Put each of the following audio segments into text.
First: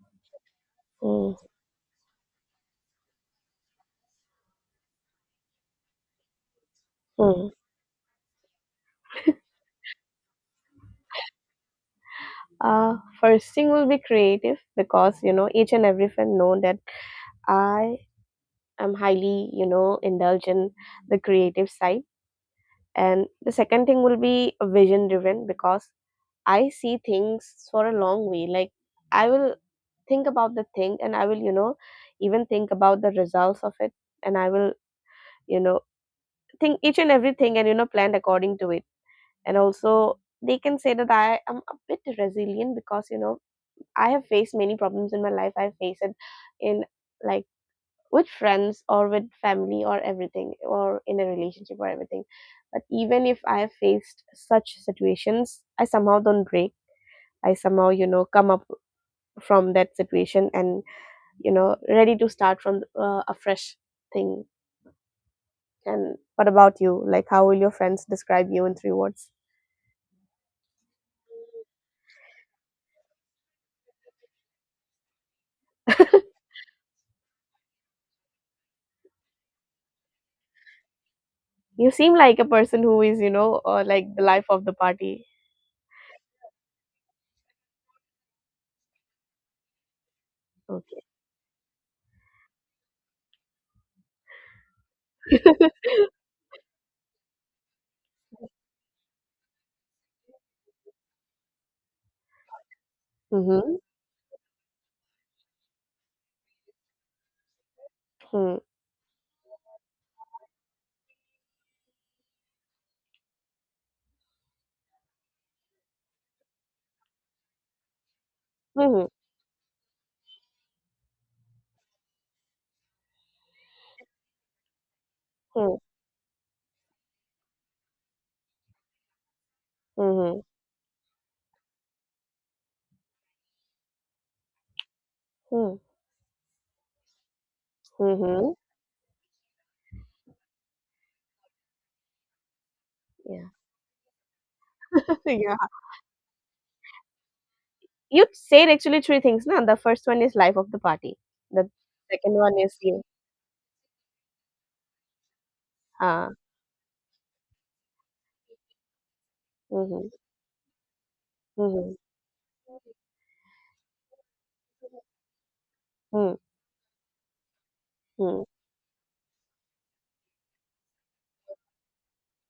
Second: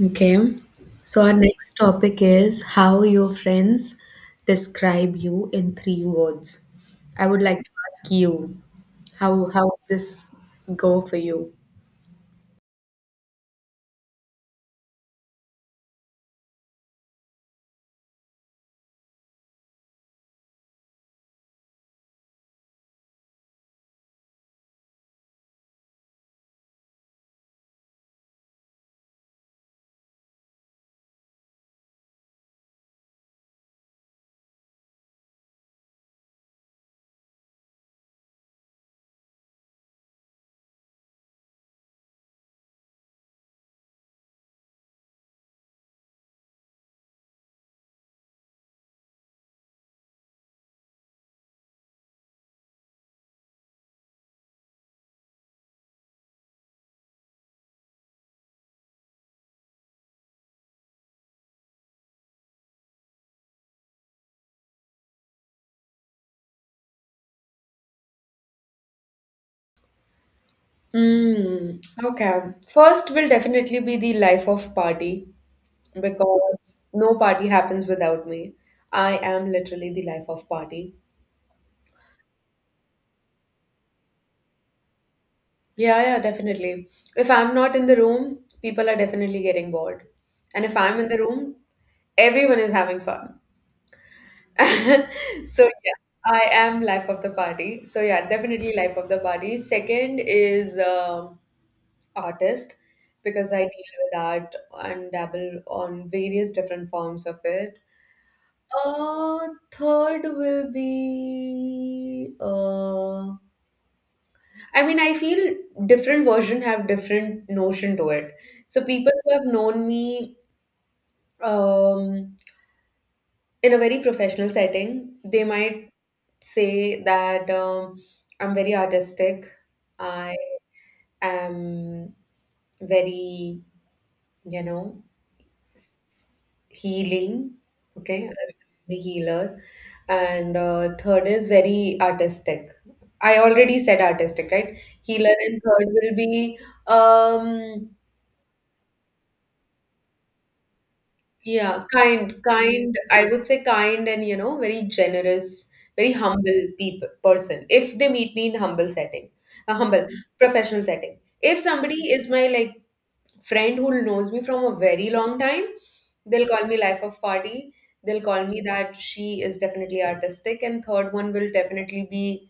Okay. So our Mm, next topic is how your friends describe you in three words. I would mm. like to ask you how would this go for you. Uh, First thing will be creative because each and every friend know that I am highly indulge in the creative side, and the second thing will be vision driven because I see things for a long way. Like I will think about the thing, and I will even think about the results of it, and I will you know think each and everything, and plan according to it, and also they can say that I am a bit resilient because I have faced many problems in my life. I face it in, like, with friends or with family or everything or in a relationship or everything. But even if I have faced such situations, I somehow don't break. I somehow, come up from that situation and, ready to start from a fresh thing. And what about you? Like, how will your friends describe you in three words? Mm, okay. First will definitely be the life of party because no party happens without me. I am literally the life of party. You seem like a person who is, like the life of the party. Yeah, yeah, definitely. If I'm not in the room, people are definitely getting bored. And if I'm Okay. in the room, everyone is having fun. So yeah, I am life of the party. So yeah, definitely life of the party. Second is artist because I Mm-hmm. deal with art and dabble on various different forms of it. Hmm. Uh, third will be I mean, I feel different version have different notion to it. So Mm-hmm. people who have known me um in a very professional setting, they Hmm. might say that I'm very artistic. I Mhm. am very, you know, Hmm. s- healing. Okay, Mhm. the healer. And third is very artistic. I Yeah. already said artistic, right? Healer Yeah. and third will be um, You said actually three things, na? The first one is life of the party. The yeah, second kind, one is you. I would say kind and, you know, very generous, very Ah. humble people person. If they meet me in humble setting, a humble Mhm. professional setting. If Mhm. somebody is my like friend who knows me from a very long time, Hmm. they'll call me life of party. They'll Hmm. call me that she is definitely artistic, and third one will definitely be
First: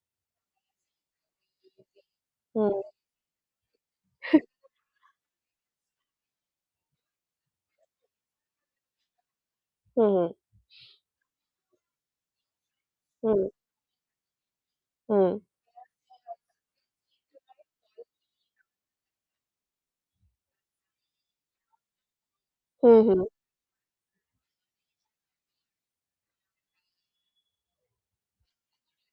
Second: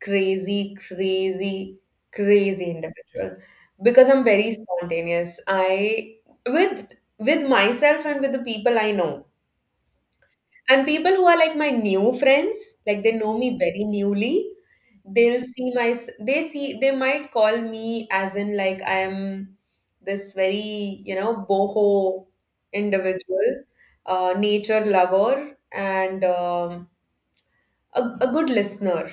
crazy, crazy, crazy Hmm. individual because I'm very spontaneous. I with with myself and with the people I know. Mhm. And people who are like my new friends, like they know Hmm. me very newly, Hmm. they'll see my s- they see they might call me as in like I am this very, you know, boho Mhm. individual, nature lover and a good listener,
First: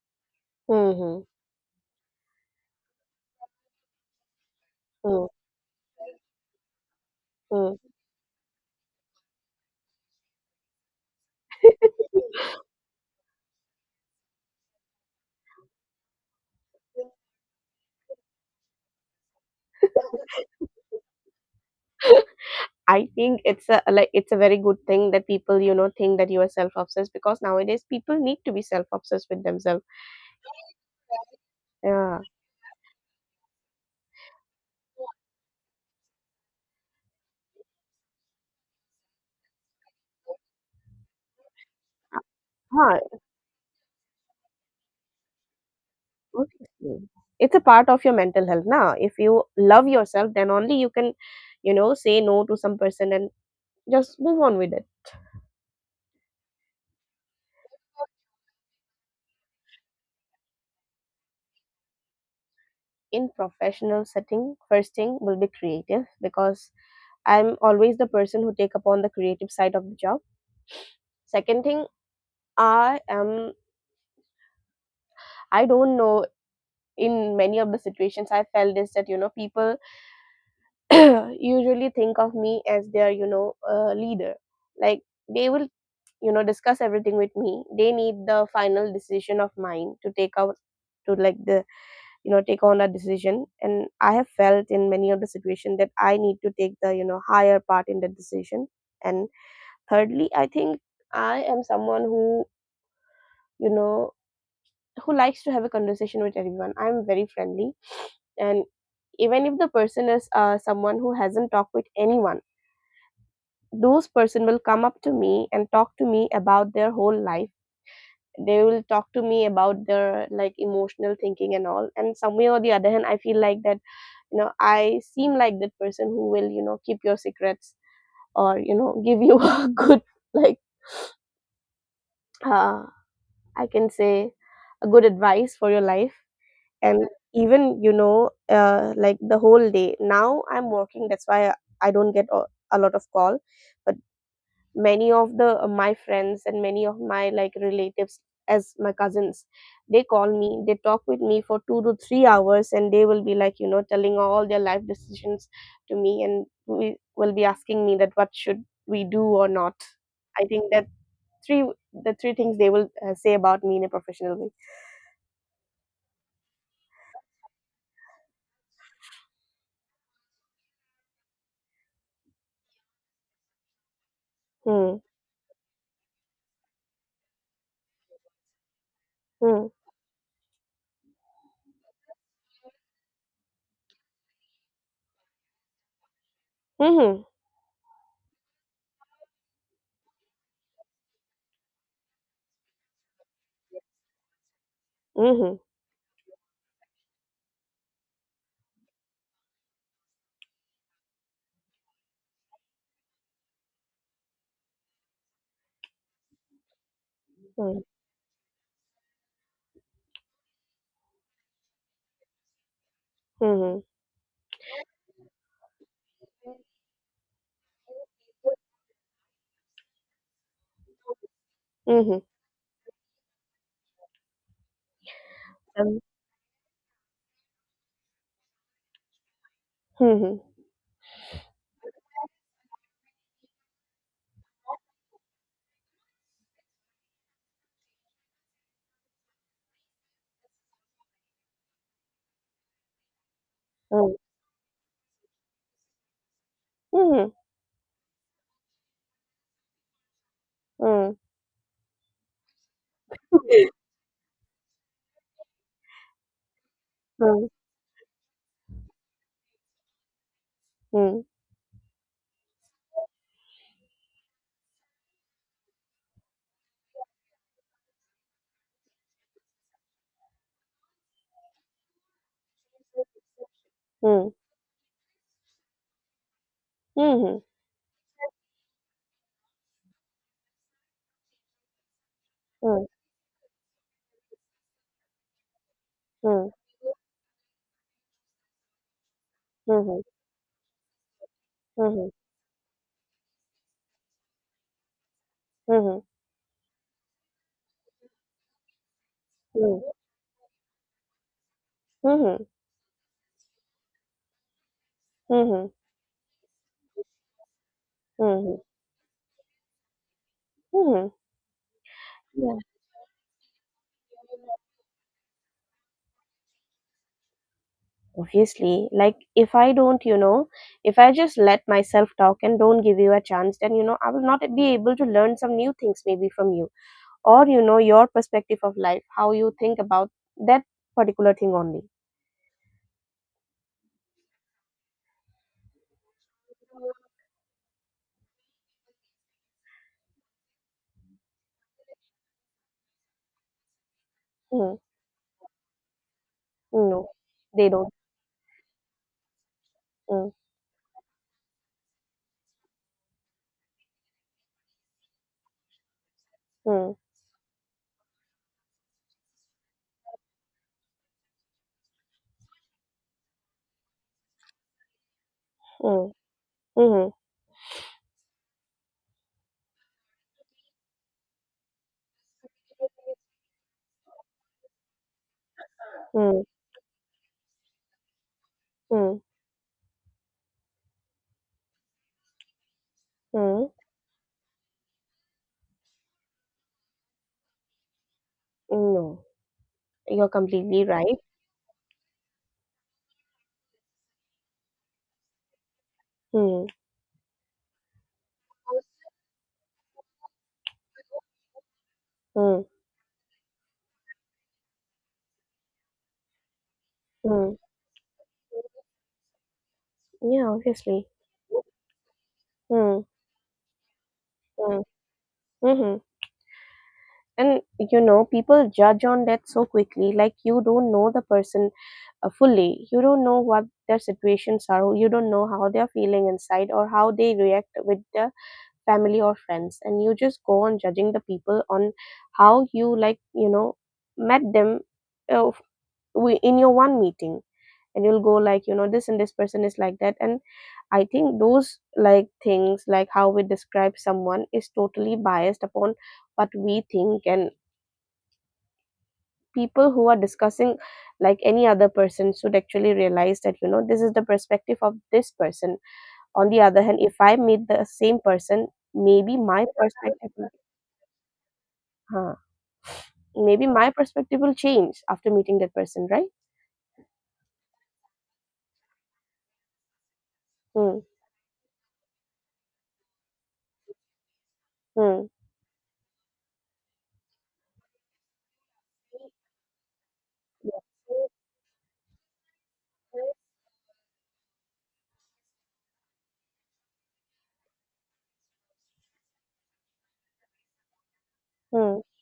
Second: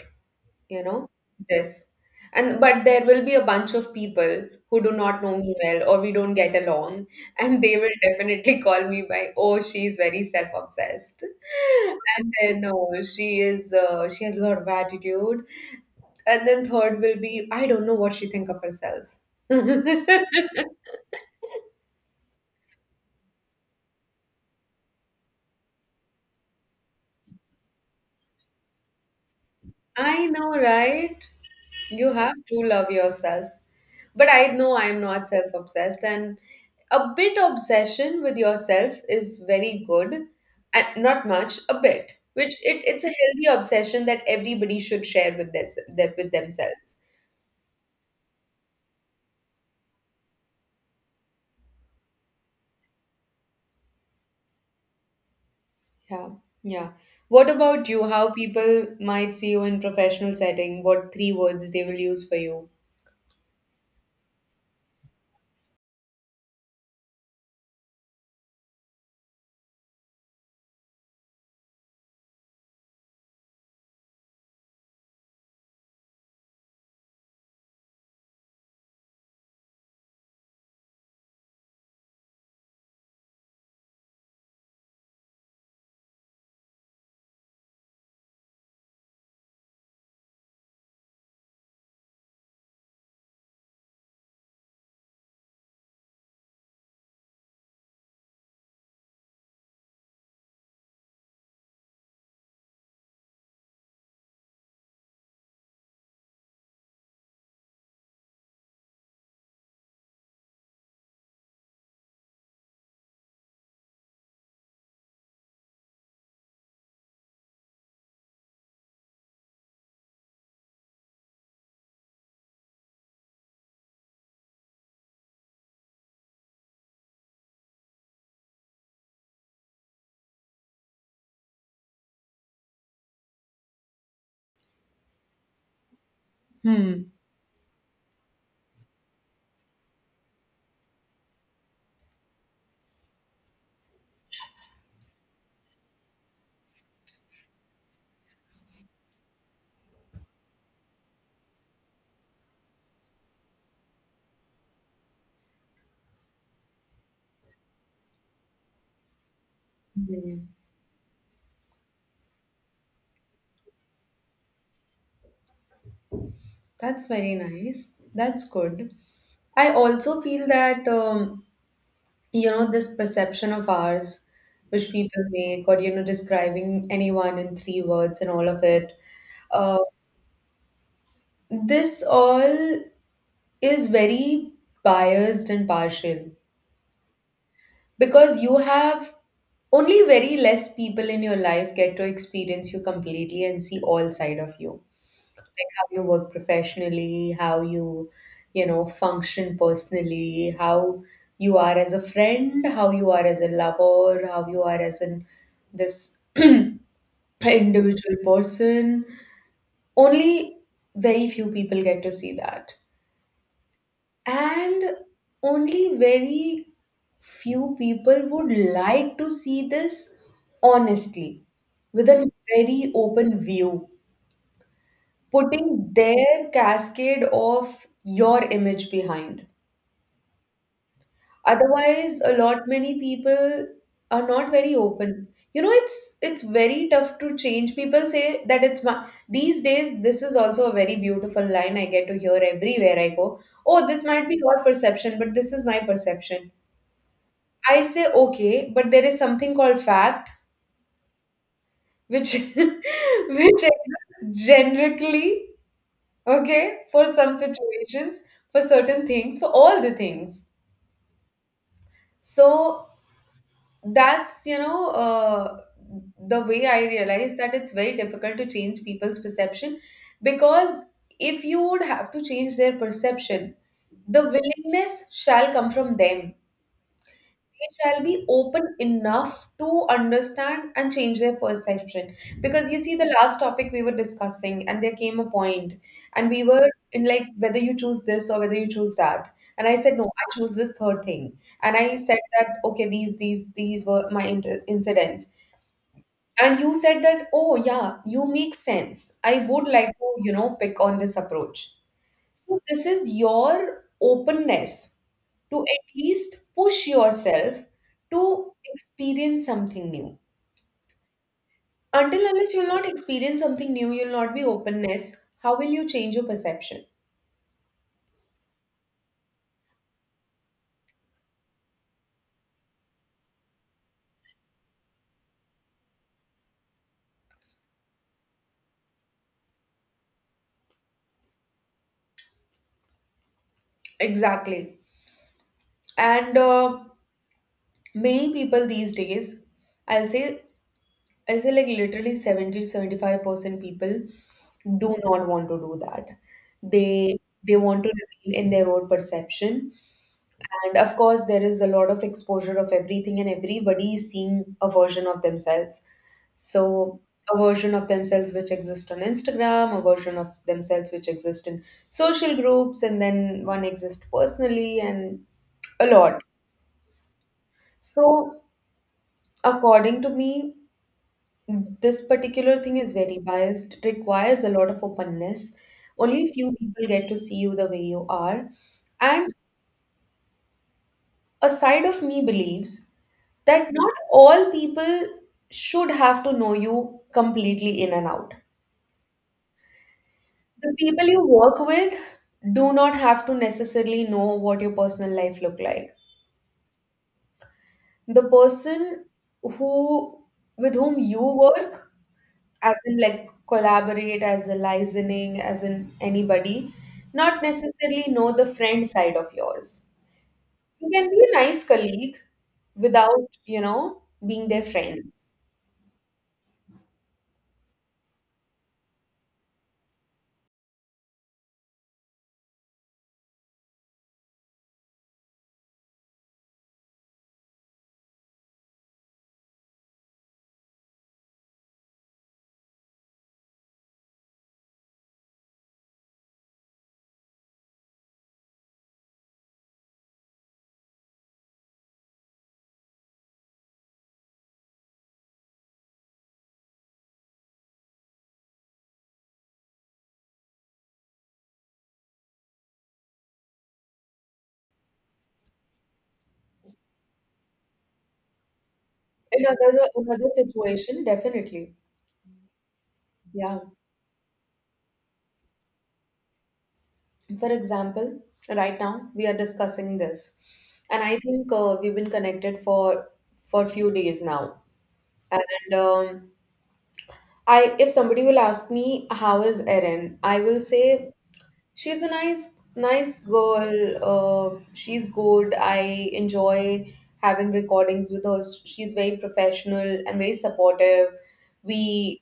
you know, Mhm. this. And but there will be a bunch of people who do not Hmm. know me well or we don't get along and they Mm. will definitely call me by, oh, she's very self-obsessed, and then, oh, she has a lot of attitude, and then third will be, I don't know what she think of herself. I think it's a very good thing that people think that you are self obsessed because nowadays people need to be self obsessed with themselves. I know, right? You Yeah. have to love yourself. But I know I am not self obsessed, and a bit obsession with yourself is very good, and not much, a bit. Which Huh. it's a healthy obsession that everybody should share with this that with themselves. Obviously. It's a part of your mental health now. If you love yourself, then only you can, say no to some person and just move on with it. Yeah, yeah. What about you? How people might see you in professional setting? What three words they will use for you? In professional setting, first thing will be creative because I'm always the person who take upon the creative side of the job. Second thing, I am I don't know, in many of the situations I felt is that people usually think of me as their leader. Like they will discuss everything with me, they need the final decision of mine to take out to, like, the take on a decision, and I have felt in many of the situation that I need to take the higher part in the decision, and thirdly I think I am someone who you know who likes to have a conversation with everyone. I'm very friendly, and even if the person is someone who hasn't talked with anyone, those person will come up to me and talk to me about their whole life. They will talk to me about their like emotional thinking and all, and somewhere or the other hand I feel like that I seem like that person who will keep your secrets or give you a good like uh, I can say a good advice for your life. And Hmm. even like the whole day now I'm working, that's why I don't get a lot of call, but many of the my friends and many of my like relatives, as my cousins, they call me, they talk with me for 2 to 3 hours, and they will be like telling all their life decisions to me, and we will be asking me that what should we do or not. I Hmm. think that three the three things they will say about me in a professional way. That's very nice. That's good. I also feel that. You know this perception of ours which Hmm. people make or describing anyone in three words and all of it, Hmm. uh, this all is very biased and partial Mhm. because you have only very less people in your life get to experience you completely and see all side of you, Mhm. like how you, work professionally, how you function personally, how you are as a friend, how you are as a lover, how you are as an this individual Mhm. person. Only very few people get to see that. Mhm. And only very few people would like to see this honestly, with Mhm. a very open view, putting Um. their cascade of your image behind. Mhm. Otherwise, a lot many people are not very open. You know, it's very tough to change. People say that it's my, these days. This is also a very beautiful line I get to hear everywhere I go. Oh, this might be your perception, but this is my perception. Mhm. I say okay, but there is something called fact, Mhm. which which exists generically, okay, for some Mhm. situations, for certain things, for all the things. Mhm. So that's the way I realize that it's very difficult to change people's perception, because if you would have to change their perception, the Mhm. willingness shall come from them. They shall be open enough to understand and change their perception. Because you Mhm. see, the last topic we were discussing, and there came a point, and we Mhm. were in like whether you choose this or whether you choose that. And I said, Mhm. no, I choose this third thing. And I Mhm. said that, okay, these were my incidents. Mhm. And you said that, oh yeah, you make sense. I would Mhm. like to pick on this approach. Mhm. So, this is your openness to Mhm. at least push yourself to Mhm. experience something new. Mhm. Until unless Yeah, you'll not experience something new, you'll not be openness. How will you change your perception? obviously. Like, if I don't, if I just let myself talk and don't give you a chance, then, I will not be able to learn some new things maybe from you or, your perspective of life, how you think about that particular thing only. Exactly. And many people these days, I'll say, I'll say like literally 70 to 75% people Mm. do not want to do that. No, They they they want don't. to remain in their own perception. Mm. And of course, there is a lot of exposure of everything, and everybody is seeing a version of themselves. So, Mm. a version of themselves which exists on Instagram, a version of themselves which exists in social groups, and then one exists personally, and a Mm. lot. Mm. So, according to me, this particular thing is very biased, requires a lot of openness. Only Mm. few people get to see you the way you are. Mm. And a side of me believes Mm. that not all people should have to know you completely in and out. No, you're The completely people right. you work with do not have to necessarily know what your personal life look like. Mm. The person who with whom you work, Mm. as in like collaborate, as a licensing, as in anybody, not Mm. necessarily know the friend side of yours. Yeah, You obviously. can be a nice colleague Hmm. without being their Mm. friends. Mm-hmm. And people judge on that so quickly. Like, you don't know the person fully. You don't know what their situations are. You don't know how they're feeling inside or how they react with the family or friends. And you just go on judging the people on how you, like, met them uh, f- in your one meeting. And you'll go like this and this person is like that. And I think those like things, like how we describe someone, is totally biased upon what we think. And people who are discussing like any other person should actually realize that this is the perspective of this person. On the other hand, if I meet the same person, maybe In my another perspective situation, definitely. huh, Yeah. maybe my perspective will change after meeting that person, right? For example, right now we are discussing this, Hmm. and I think we've been connected for few days now. Hmm. And if somebody will ask me how is Erin, I will say she's a nice, nice girl. She's good. I enjoy having recordings with her. She's very professional and very supportive. Hmm. We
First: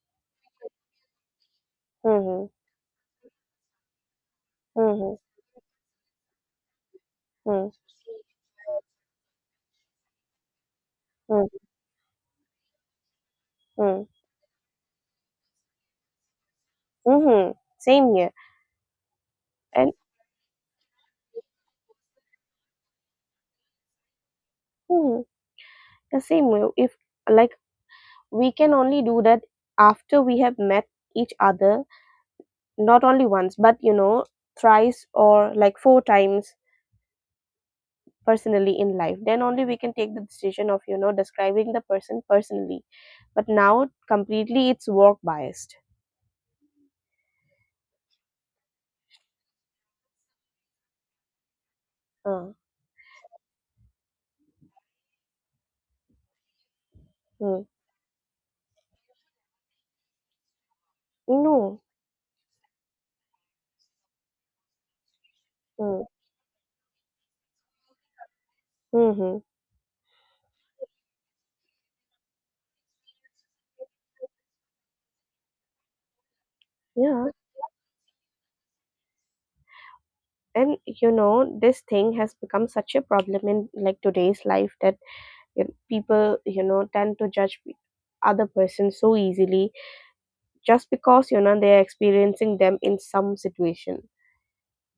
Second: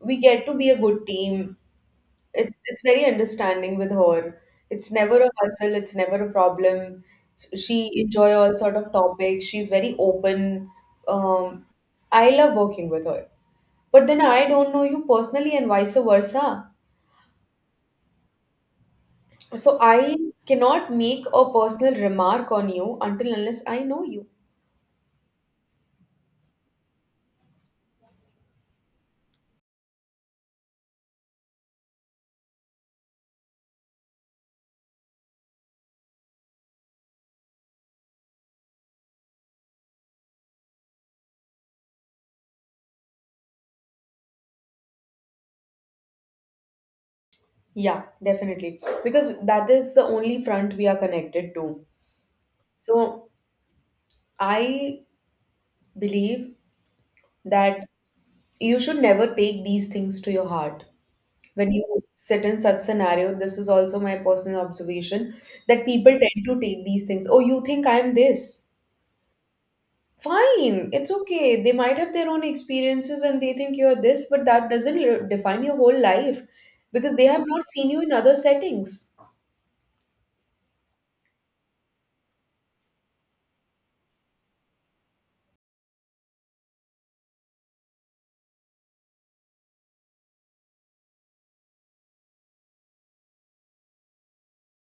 we get to be a good team. Hmm. It's very understanding with her. It's Hmm. Hmm. never a hustle, it's never a problem. Hmm. She enjoy all sort of topics. She's very open. Hmm. Hmm. Um, I love working with her. Hmm. But then I don't know you personally and vice versa. Mhm. Same here. So And I cannot make a personal remark on you until unless I know you. mhm, the same way, if, like, we can only do that after we have met each other, not only once, but thrice or like four times personally in life. Then only we can take the decision of, describing the person personally. But now completely it's work biased. Yeah, definitely. Because that is the only front we are connected to. Uh, So I believe mm. that you should never take these things to your heart. When No. you sit in such scenario, this is also my personal observation that Mm. people tend to take these things. Oh, you think I'm this, Mm-hmm. fine, it's okay. They might have their own experiences and they think you're this, but that doesn't define your whole life because they Yeah. have not seen you in other settings. And this thing has become such a problem in like today's life, that you people tend to judge other person so easily, just because they're experiencing them in some situation.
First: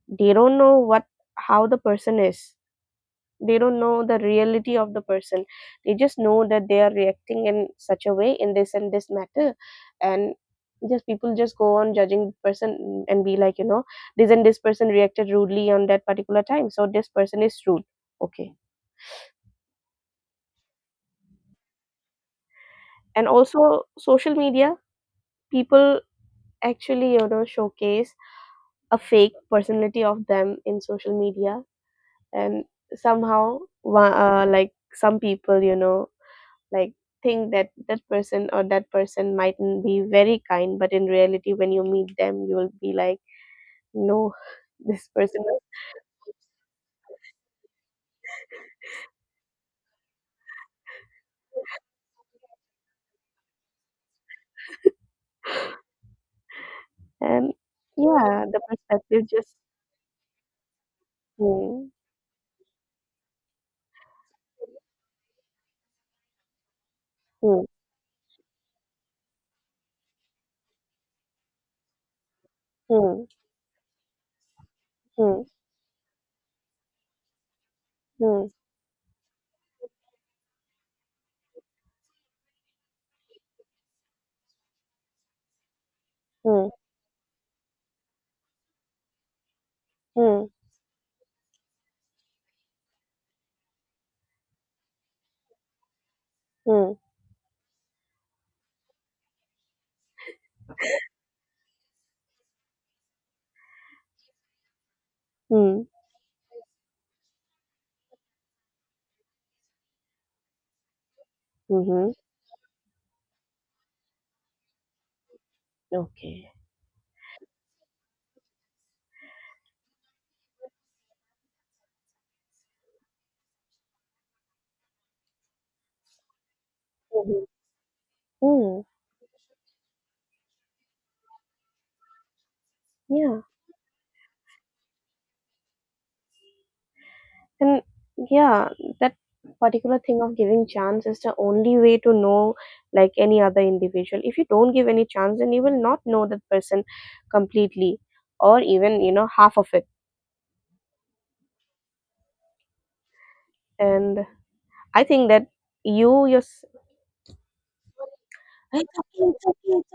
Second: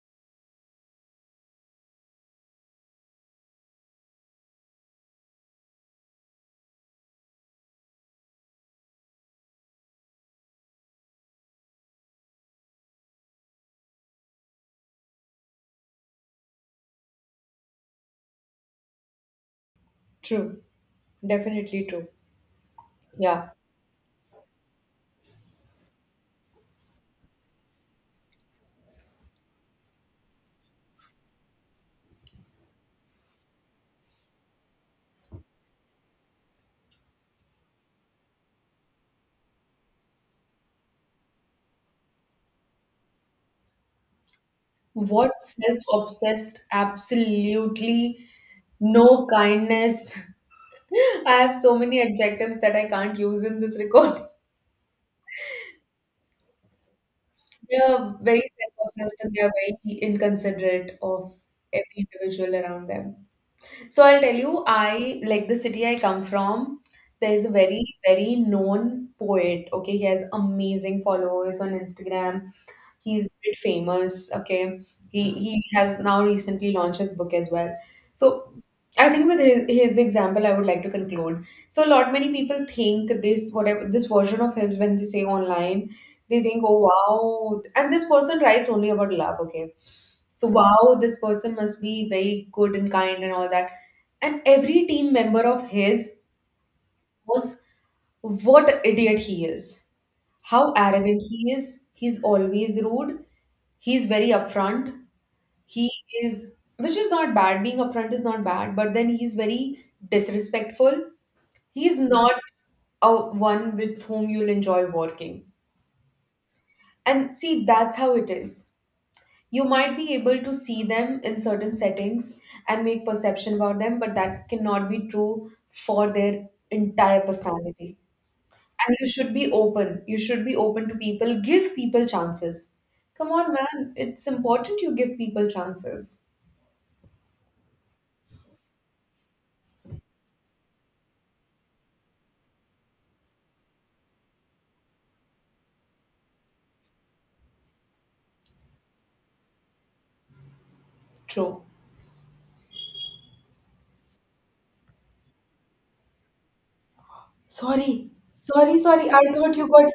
They don't know what, how the person is. They don't know the reality of the person. They just know that they are reacting in such a way in this and this matter. And just people just go on judging the person and be like this and this person reacted rudely on that particular time, so this person is rude. Okay. True, definitely true. And Yeah. also social media, people actually showcase a fake personality of them in social media. And somehow like some people like think that that person or that person mightn't be very kind. But in reality, when you meet them, you will be like no. This What, person was. self-obsessed, absolutely. No kindness. I have so many adjectives that I can't use in this recording. And They are very yeah, the self-obsessed perspective and they are just. very inconsiderate of Hmm. every individual around them. So I'll tell you, I like the city I come from. There is a Hmm. very, very known poet. Okay, he has amazing followers on Instagram. Hmm. He's a bit famous. Okay, he Hmm. he has now recently launched his book as well. Hmm. So I think with his example, I would like to conclude. So a lot many people think this whatever this version of his when they say online, they think, Hmm. oh wow, and this person writes only about love. Okay, Hmm. so wow, this person must be very good and kind and all that. And every team member of his Hmm. was what idiot he is, how arrogant he is. He's always rude. He's very upfront. Hmm. He is, which is not bad. Being upfront is not bad, but then he's very disrespectful. He's Mhm. not a one with whom you'll enjoy working. Okay. And see, that's how it is. You might be able to see them in certain settings and make perception about them, but that cannot be true for their entire Hmm. personality. Hmm. And you should be open. You should be open to people. Give people chances. Come Yeah. on, man. It's important you give people chances. And yeah, that particular thing of giving chance is the only way to know, like, any other individual. If you don't give any chance, then you will not know that person completely or even, half of it. True. And I think that you your, Sorry. Sorry, sorry. I okay, thought you okay, got